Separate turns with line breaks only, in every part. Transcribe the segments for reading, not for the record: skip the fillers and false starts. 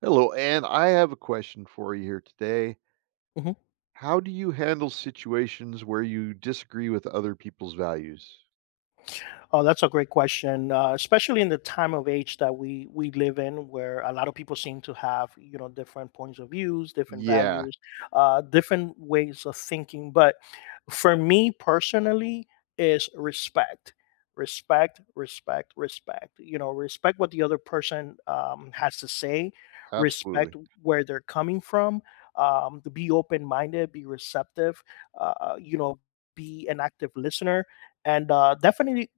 Hello, and I have a question for you here today.
Hı hı.
How do you handle situations where you disagree with other people's values?
Oh, that's a great question, especially in the time of age that we live in, where a lot of people seem to have different points of views, different
Yeah,
values, different ways of thinking. But for me personally, is respect, respect, respect, respect. You know, respect what the other person has to say,
absolutely.
respect where they're coming from. To be open minded, be receptive. Uh, you know, be an active listener, and definitely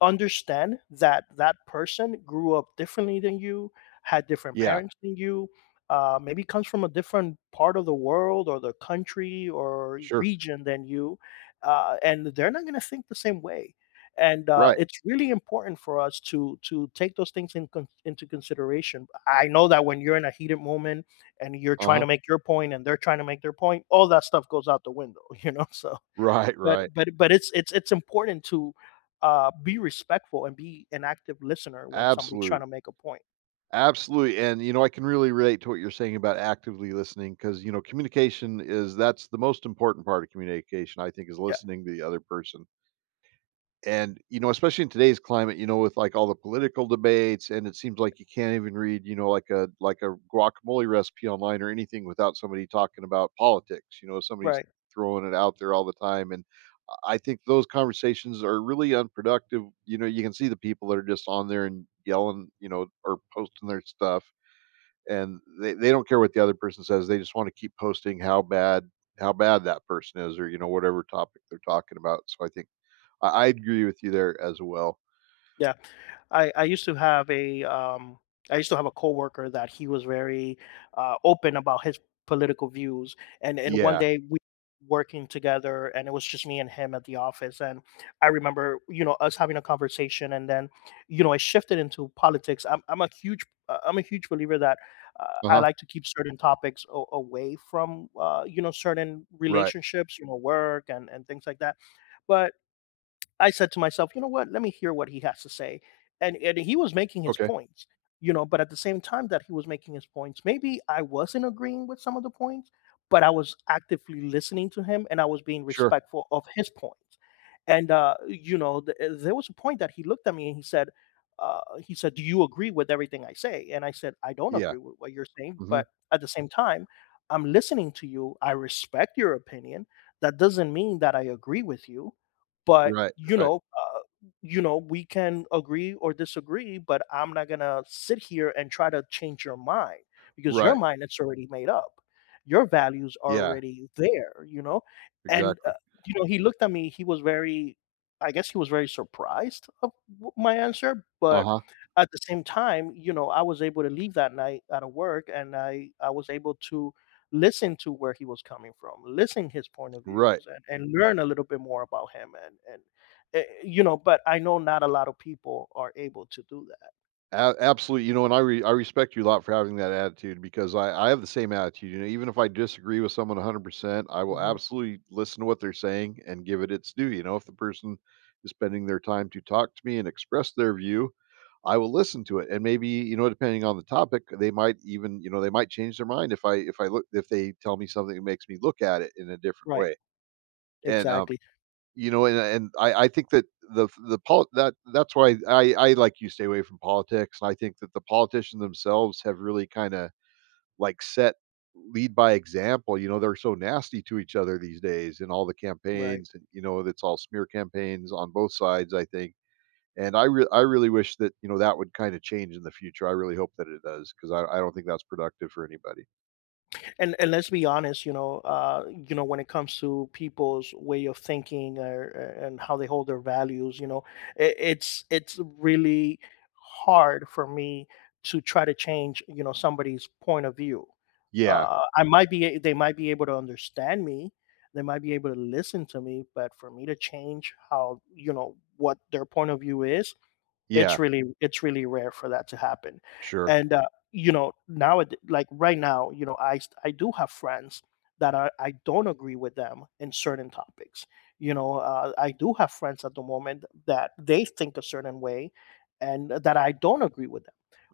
understand that that person grew up differently than you, had different
Yeah,
parents than you, maybe comes from a different part of the world or the country or
sure.
region than you, and they're not going to think the same way. And
Right.
it's really important for us to take those things into consideration. I know that when you're in a heated moment and you're
Uh
trying
huh.
to make your point and they're trying to make their point, all that stuff goes out the window, you know. So
Right,
but
right.
but but it's important to, be respectful and be an active listener when somebody's trying
Absolutely.
to make a point.
Absolutely. And, you know, I can really relate to what you're saying about actively listening because, you know, communication is that's the most important part of communication, I think, is
Yeah,
listening to the other person. And, you know, especially in today's climate, you know, with like all the political debates, and it seems like you can't even read, you know, like a guacamole recipe online or anything without somebody talking about politics, you know, somebody's
right.
throwing it out there all the time, and I think those conversations are really unproductive. You know, you can see the people that are just on there and yelling, you know, or posting their stuff, and they don't care what the other person says. They just want to keep posting how bad that person is, or you know, whatever topic they're talking about. So I think I agree with you there as well.
Yeah. I used to have a I used to have a coworker that he was very open about his political views, and and one
Yeah.
day we working together, and it was just me and him at the office. And I remember, you know, us having a conversation, and then, you know, I shifted into politics. I'm a huge I'm a huge believer that I
Uh-huh.
like to keep certain topics away from you know, certain
Right.
relationships, you know, work and things like that. But I said to myself, you know what? Let me hear what he has to say. And he was making his
Okay.
points, you know, but at the same time that he was making his points, maybe I wasn't agreeing with some of the points, but I was actively listening to him and I was being
Sure.
respectful of his points. And there was a point that he looked at me and he said, "Do you agree with everything I say?" And I said, "I don't
Yeah.
agree with what you're saying,
Mhm.
but at the same time, I'm listening to you. I respect your opinion. That doesn't mean that I agree with you, but,
Right, right,
we can agree or disagree, but I'm not gonna sit here and try to change your mind, because your
right.
mind it's already made up. Your values are
Yeah,
already there, you know?" And,
exactly.
you know, he looked at me. He was very, I guess he was very surprised of w my answer, but
Uh-huh.
at the same time, you know, I was able to leave that night out of work, and I was able to listen to where he was coming from, listen his point of
Right.
views, and learn a little bit more about him. You know, but I know not a lot of people are able to do that.
A absolutely, you know, and I respect you a lot for having that attitude because I have the same attitude, you know, even if I disagree with someone 100%, I will
Mhm.
absolutely listen to what they're saying and give it its due, you know, if the person is spending their time to talk to me and express their view, I will listen to it, and maybe, you know, depending on the topic, they might even, you know, they might change their mind if I look if they tell me something that makes me look at it in a different
Right.
way, and,
Exactly.
you know, and I think that the pol that that's why I like you stay away from politics, and I think that the politicians themselves have really kinda, like, set lead by example, you know, they're so nasty to each other these days in all the
Right.
campaigns and, you know, it's all smear campaigns on both sides, I think, and I really wish that, you know, that would kinda change in the future. I really hope that it does, because I don't think that's productive for anybody.
And let's be honest, you know, you know, when it comes to people's way of thinking or, and how they hold their values, you know, it's really hard for me to try to change, you know, somebody's point of view.
Yeah,
I might be they might be able to understand me, they might be able to listen to me, but for me to change how, you know, what their point of view is,
yeah,
it's really rare for that to happen.
sure,
And, you know, now, like, right now, you know, I do have friends that I don't agree with them in certain topics. You know, I do have friends at the moment that they think a certain way and that I don't agree with,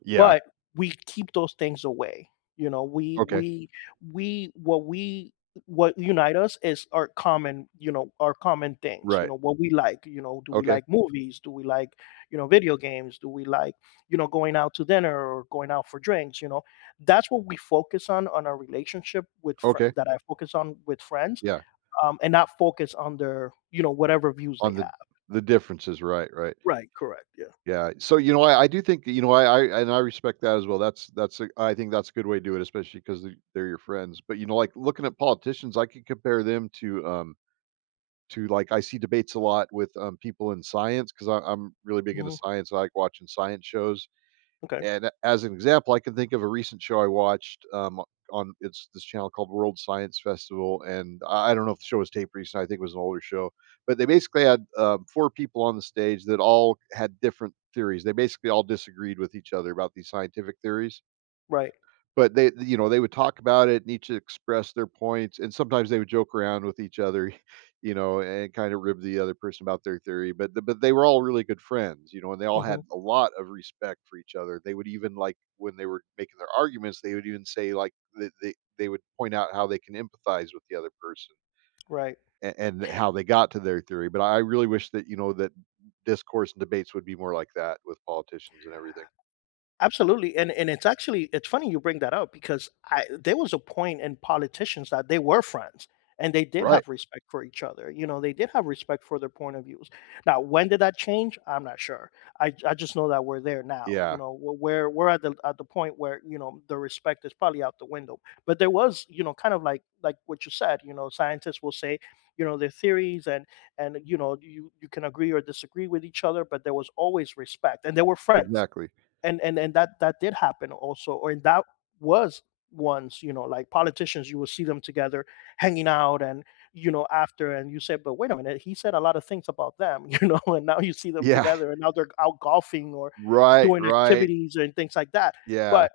yeah,
but we keep those things away. You know,
okay,
we what unite us is our common, you know, our common things, you
right,
know, what we like. You know, do we
okay,
like movies? Do we like, you know, video games? Do we like, you know, going out to dinner or going out for drinks, you know? That's what we focus on our relationship with fr
okay,
that I focus on with friends,
yeah.
and not focus on their, you know, whatever views they
On the
have.
the differences, right, right.
Right, correct, yeah.
Yeah, so, you know, I do think that, you know, I and I respect that as well. That's a I think that's a good way to do it, especially because they're your friends. But, you know, like, looking at politicians, I could compare them to, like I see debates a lot with, people in science, because I'm really big into
Mhm,
science. I like watching science shows.
okay,
And as an example, I can think of a recent show I watched, on it's this channel called World Science Festival, and I don't know if the show was taped recent. I think it was an older show, but they basically had, four people on the stage that all had different theories. They basically all disagreed with each other about these scientific theories,
right,
but they, you know, they would talk about it and each express their points, and sometimes they would joke around with each other, you know, and kind of rib the other person about their theory, but they were all really good friends, you know, and they all had
mhm,
a lot of respect for each other. They would even, like, when they were making their arguments, they would even say, like, they would point out how they can empathize with the other person
right.
and how they got to their theory. But I really wish that, you know, that discourse and debates would be more like that with politicians and everything.
Absolutely, and it's funny you bring that up, because I, there was a point in politicians that they were friends, and they did
Right.
have respect for each other. You know, they did have respect for their point of views. Now, when did that change? I'm not sure. I just know that we're there now. You
Yeah,
know, we're at the point where, you know, the respect is probably out the window. But there was, you know, kind of like what you said. You know, scientists will say, you know, their theories, and you you can agree or disagree with each other, but there was always respect and they were friends.
exactly.
And that That did happen also. Or and that was Once, you know, like, politicians, you will see them together hanging out, and you know, after, and you said, but wait a minute, he said a lot of things about them, you know, and now you see them
Yeah.
together and now they're out golfing or
Right,
doing
right.
activities and things like that.
Yeah.
But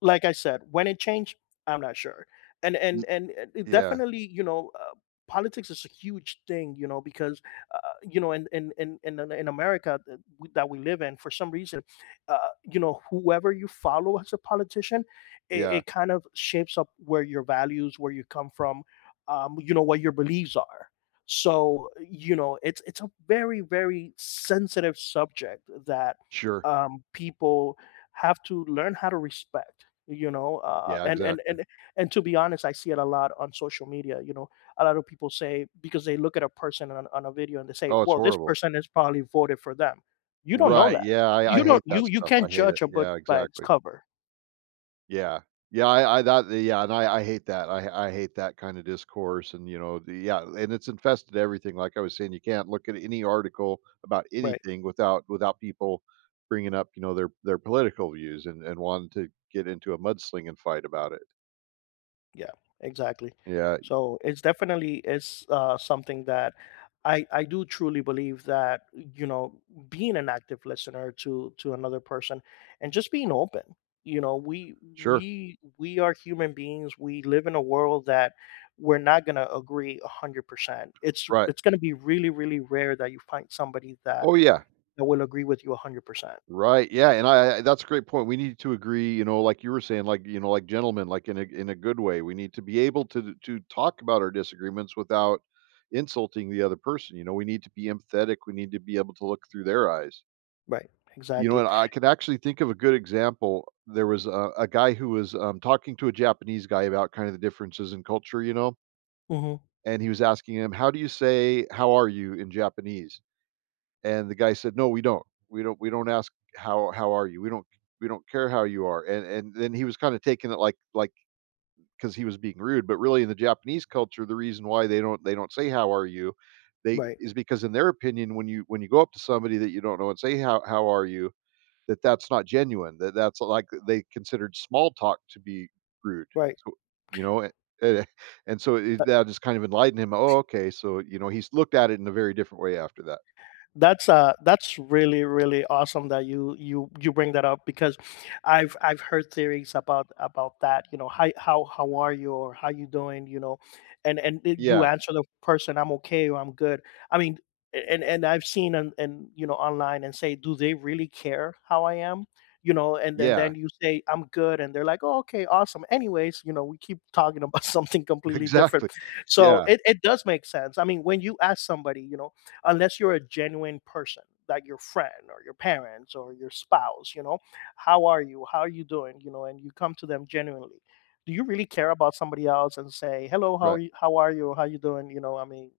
like I said, when it changed, I'm not sure.
Y
And It
yeah,
definitely, you know, politics is a huge thing, you know, because, uh, you know, in America that we live in, for some reason, uh, you know, whoever you follow as a politician,
yeah.
it kind of shapes up where your values, where you come from, you know, what your beliefs are. So you know, it's a very very sensitive subject that
Sure.
people have to learn how to respect, you know,
Yeah, exactly.
and to be honest, I see it a lot on social media. You know, a lot of people say, because they look at a person on a video, and they say,
Oh, it's
well, this
horrible.
person is probably voted for them. You don't know
Right,
that.
yeah, I
You don't
hate
you
that
you
stuff. I
can't
hate it.
judge a book
Yeah,
by its
exactly.
cover.
Yeah. Yeah, and I hate that. I hate that kinda discourse, and, you know, the yeah, and it's infested everything, like I was saying, you can't look at any article about
Right.
anything without people bringing up, you know, their political views, and wanting to get into a mudslinging fight about it.
Yeah, exactly.
Yeah,
So it's definitely is something that I do truly believe that, you know, being an active listener to another person and just being open. You know, we
sure.
we we are human beings. We live in a world that we're not going to agree 100%.
Right.
It's going to be really really rare that you find somebody that
Oh, yeah.
that will agree with you 100%.
Right, yeah, and I that's a great point. We need to agree, you know, like you were saying, like, you know, like gentlemen, like in a, in a good way. We need to be able to talk about our disagreements without insulting the other person. You know, we need to be empathetic. We need to be able to look through their eyes.
Right.
You know,
Exactly.
and I could actually think of a good example. There was a guy who was, talking to a Japanese guy about kind of the differences in culture, you know,
Mhm.
and he was asking him, "How do you say how are you in Japanese?" And the guy said, "No, we don't. We don't ask how are you? We don't care how you are." And then he was kind of taking it like because he was being rude, but really in the Japanese culture, the reason why they don't say how are you, they
Right.
is because in their opinion, when you go up to somebody that you don't know and say how are you, that's not genuine. That's like, they considered small talk to be rude.
Right.
So, you know, a- and so that just kind of enlightened him. Oh, okay, so you know, he's looked at it in a very different way after that.
That's that's really really awesome that you bring that up, because I've heard theories about that, you know, how how are you, or how you doing, you know? And you
Yeah,
answer the person, I'm okay, or I'm good, I mean, a- and I've seen and, you know, online, and say, do they really care how I am, you know? And
yeah.
then you say, I'm good, and they're like, oh, okay, awesome, anyways, you know, we keep talking about something completely different.
Exactly.
So
Yeah,
it does make sense. I mean, when you ask somebody, you know, unless you're a genuine person, like your friend or your parents or your spouse, you know, how are you, how are you doing, you know, and you come to them genuinely, do you really care about somebody else and say hello, how are
right.
you, how are you, how you doing, you know, I mean,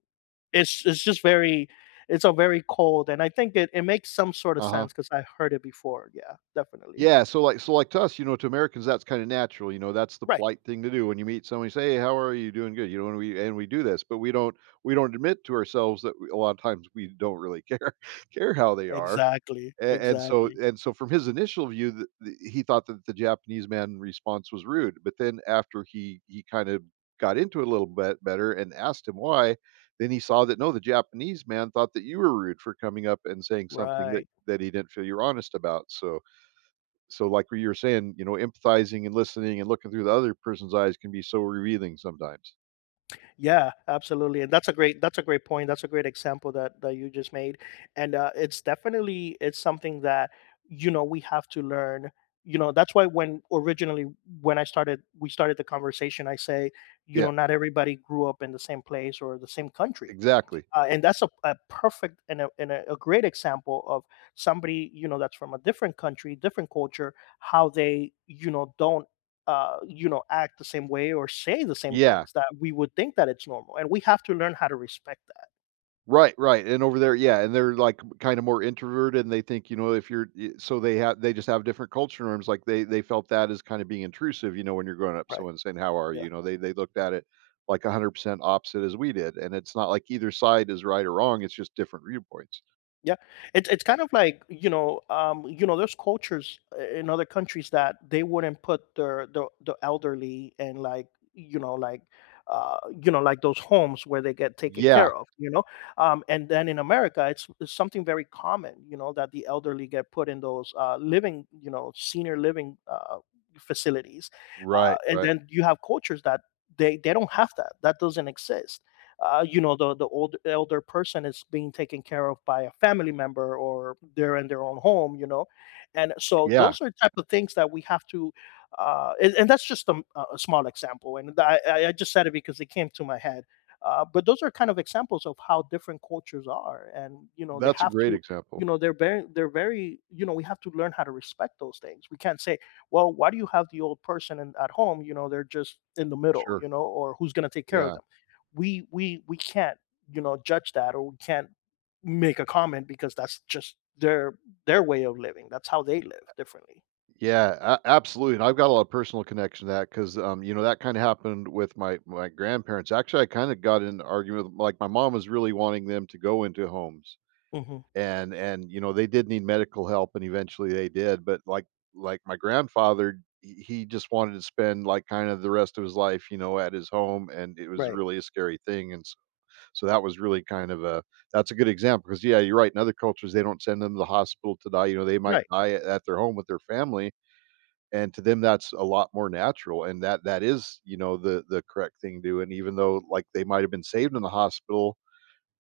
it's just very, it's a very cold, and I think it makes some sort of
Uh-huh.
sense because I heard it before. Yeah, definitely.
Yeah, so, like, so, like, to us, you know, to Americans, that's kinda natural, you know, that's the
Right.
polite thing to do when you meet somebody, say, "Hey, how are you? Doing good," you know, and we, and we do this, but we don't, we don't admit to ourselves that we, a lot of times, we don't really care, care how they are.
Exactly,
A
exactly,
and so from his initial view, the he thought that the Japanese man response was rude, but then after he kind of got into it a little bit better and asked him why, then he saw that, no, the Japanese man thought that you were rude for coming up and saying something that
right.
he didn't feel you're honest about. So like what you were saying, you know, empathizing and listening and looking through the other person's eyes can be so revealing sometimes.
Yeah, absolutely, and that's a great, that's a great point. That's a great example that that you just made, and it's definitely it's something that, you know, we have to learn. You know, that's why when originally, when I started we started the conversation, I say, you know,
Yeah,
not everybody grew up in the same place or the same country,
exactly.
and that's a perfect, and a great example of somebody, you know, that's from a different country, different culture. How they, you know, don't you know, act the same way or say the same
Yeah.
things that we would think that it's normal, and we have to learn how to respect that.
Right, right, and over there, yeah, and they're, like, kinda more introverted, and they think, you know, if you're y so they just have different culture norms, like, they felt that as kinda being intrusive, you know, when you're growing up,
Right.
someone saying, "How are you?"
Yeah.
You know, they looked at it, like, 100% opposite as we did, and it's not like either side is right or wrong, it's just different viewpoints.
Yeah, it's kind of like, you know, there's cultures in other countries that they wouldn't put the elderly and like, you know, like, uh you know, like those homes where they get taken
Yeah,
care of, you know, and then in America, it's something very common, you know, that the elderly get put in those living, you know, senior living, facilities.
right,
And
right.
then you have cultures that they don't have that, that doesn't exist. You know, the old elder person is being taken care of by a family member or they're in their own home, you know. And so
Yeah,
those are type of things that we have to, and that's just a small example, and I just said it because it came to my head. But those are kind of examples of how different cultures are, and you know, they
that's a
have
great
to, you
example.
know, they're very, they're very, you know, we have to learn how to respect those things. We can't say, well, why do you have the old person at home, you know, they're just in the middle, you
Sure,
know, or who's going to take care of
yeah.
them. We can't, you know, judge that, or we can't make a comment, because that's just their way of living. That's how they live differently.
Yeah, a absolutely, and I've got a lot of personal connection to that because, you know, that kinda happened with my grandparents. Actually, I kinda got in an argument with, like, my mom was really wanting them to go into homes,
Hmm,
and you know, they did need medical help, and eventually they did, but, like, my grandfather, he just wanted to spend, like, kinda the rest of his life, you know, at his home, and it was
right,
really a scary thing, and s so that was really kind of a, that's a good example because yeah, you're right, in other cultures, they don't send them to the hospital to die, you know, they might
right.
die at their home with their family, and to them that's a lot more natural, and that is, you know, the correct thing to do. And even though, like, they might have been saved in the hospital,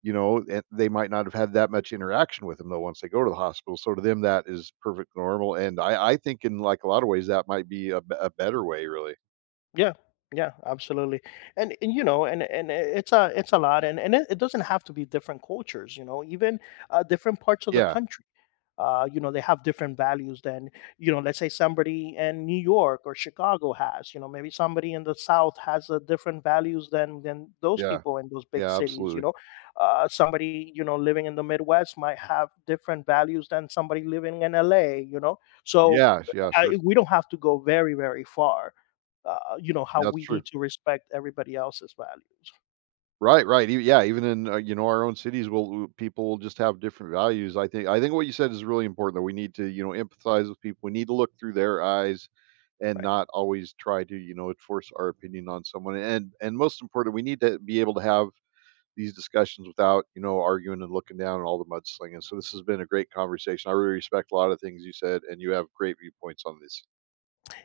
you know, and they might not have had that much interaction with them though once they go to the hospital, so to them that is perfect normal. And I think, in like a lot of ways, that might be a better way, really.
Yeah, yeah, absolutely. And you know, it's a lot, and it doesn't have to be different cultures, you know, even different parts of the
Yeah.
country. You know, they have different values than, you know, let's say, somebody in New York or Chicago has, you know, maybe somebody in the South has a different values than those
Yeah,
people in those big
yeah,
cities, you
absolutely.
know. Somebody, you know, living in the Midwest might have different values than somebody living in LA, you know. So
Yeah, yeah, sure.
I, we don't have to go very very far, you know, how
That's
we
true.
need to respect everybody else's values.
Right, right. E yeah, even in, you know, our own cities, we'll people will just have different values. I think what you said is really important, that we need to, you know, empathize with people. We need to look through their eyes and
Right.
not always try to, you know, enforce our opinion on someone. And most important, we need to be able to have these discussions without, you know, arguing and looking down and all the mudslinging. So this has been a great conversation. I really respect a lot of things you said, and you have great viewpoints on this.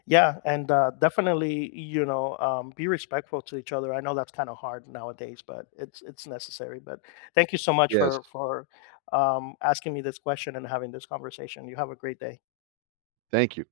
Yeah, and definitely, you know, be respectful to each other. I know that's kind of hard nowadays, but it's necessary. But thank you so much
Yes.
for asking me this question and having this conversation. You have a great day.
Thank you.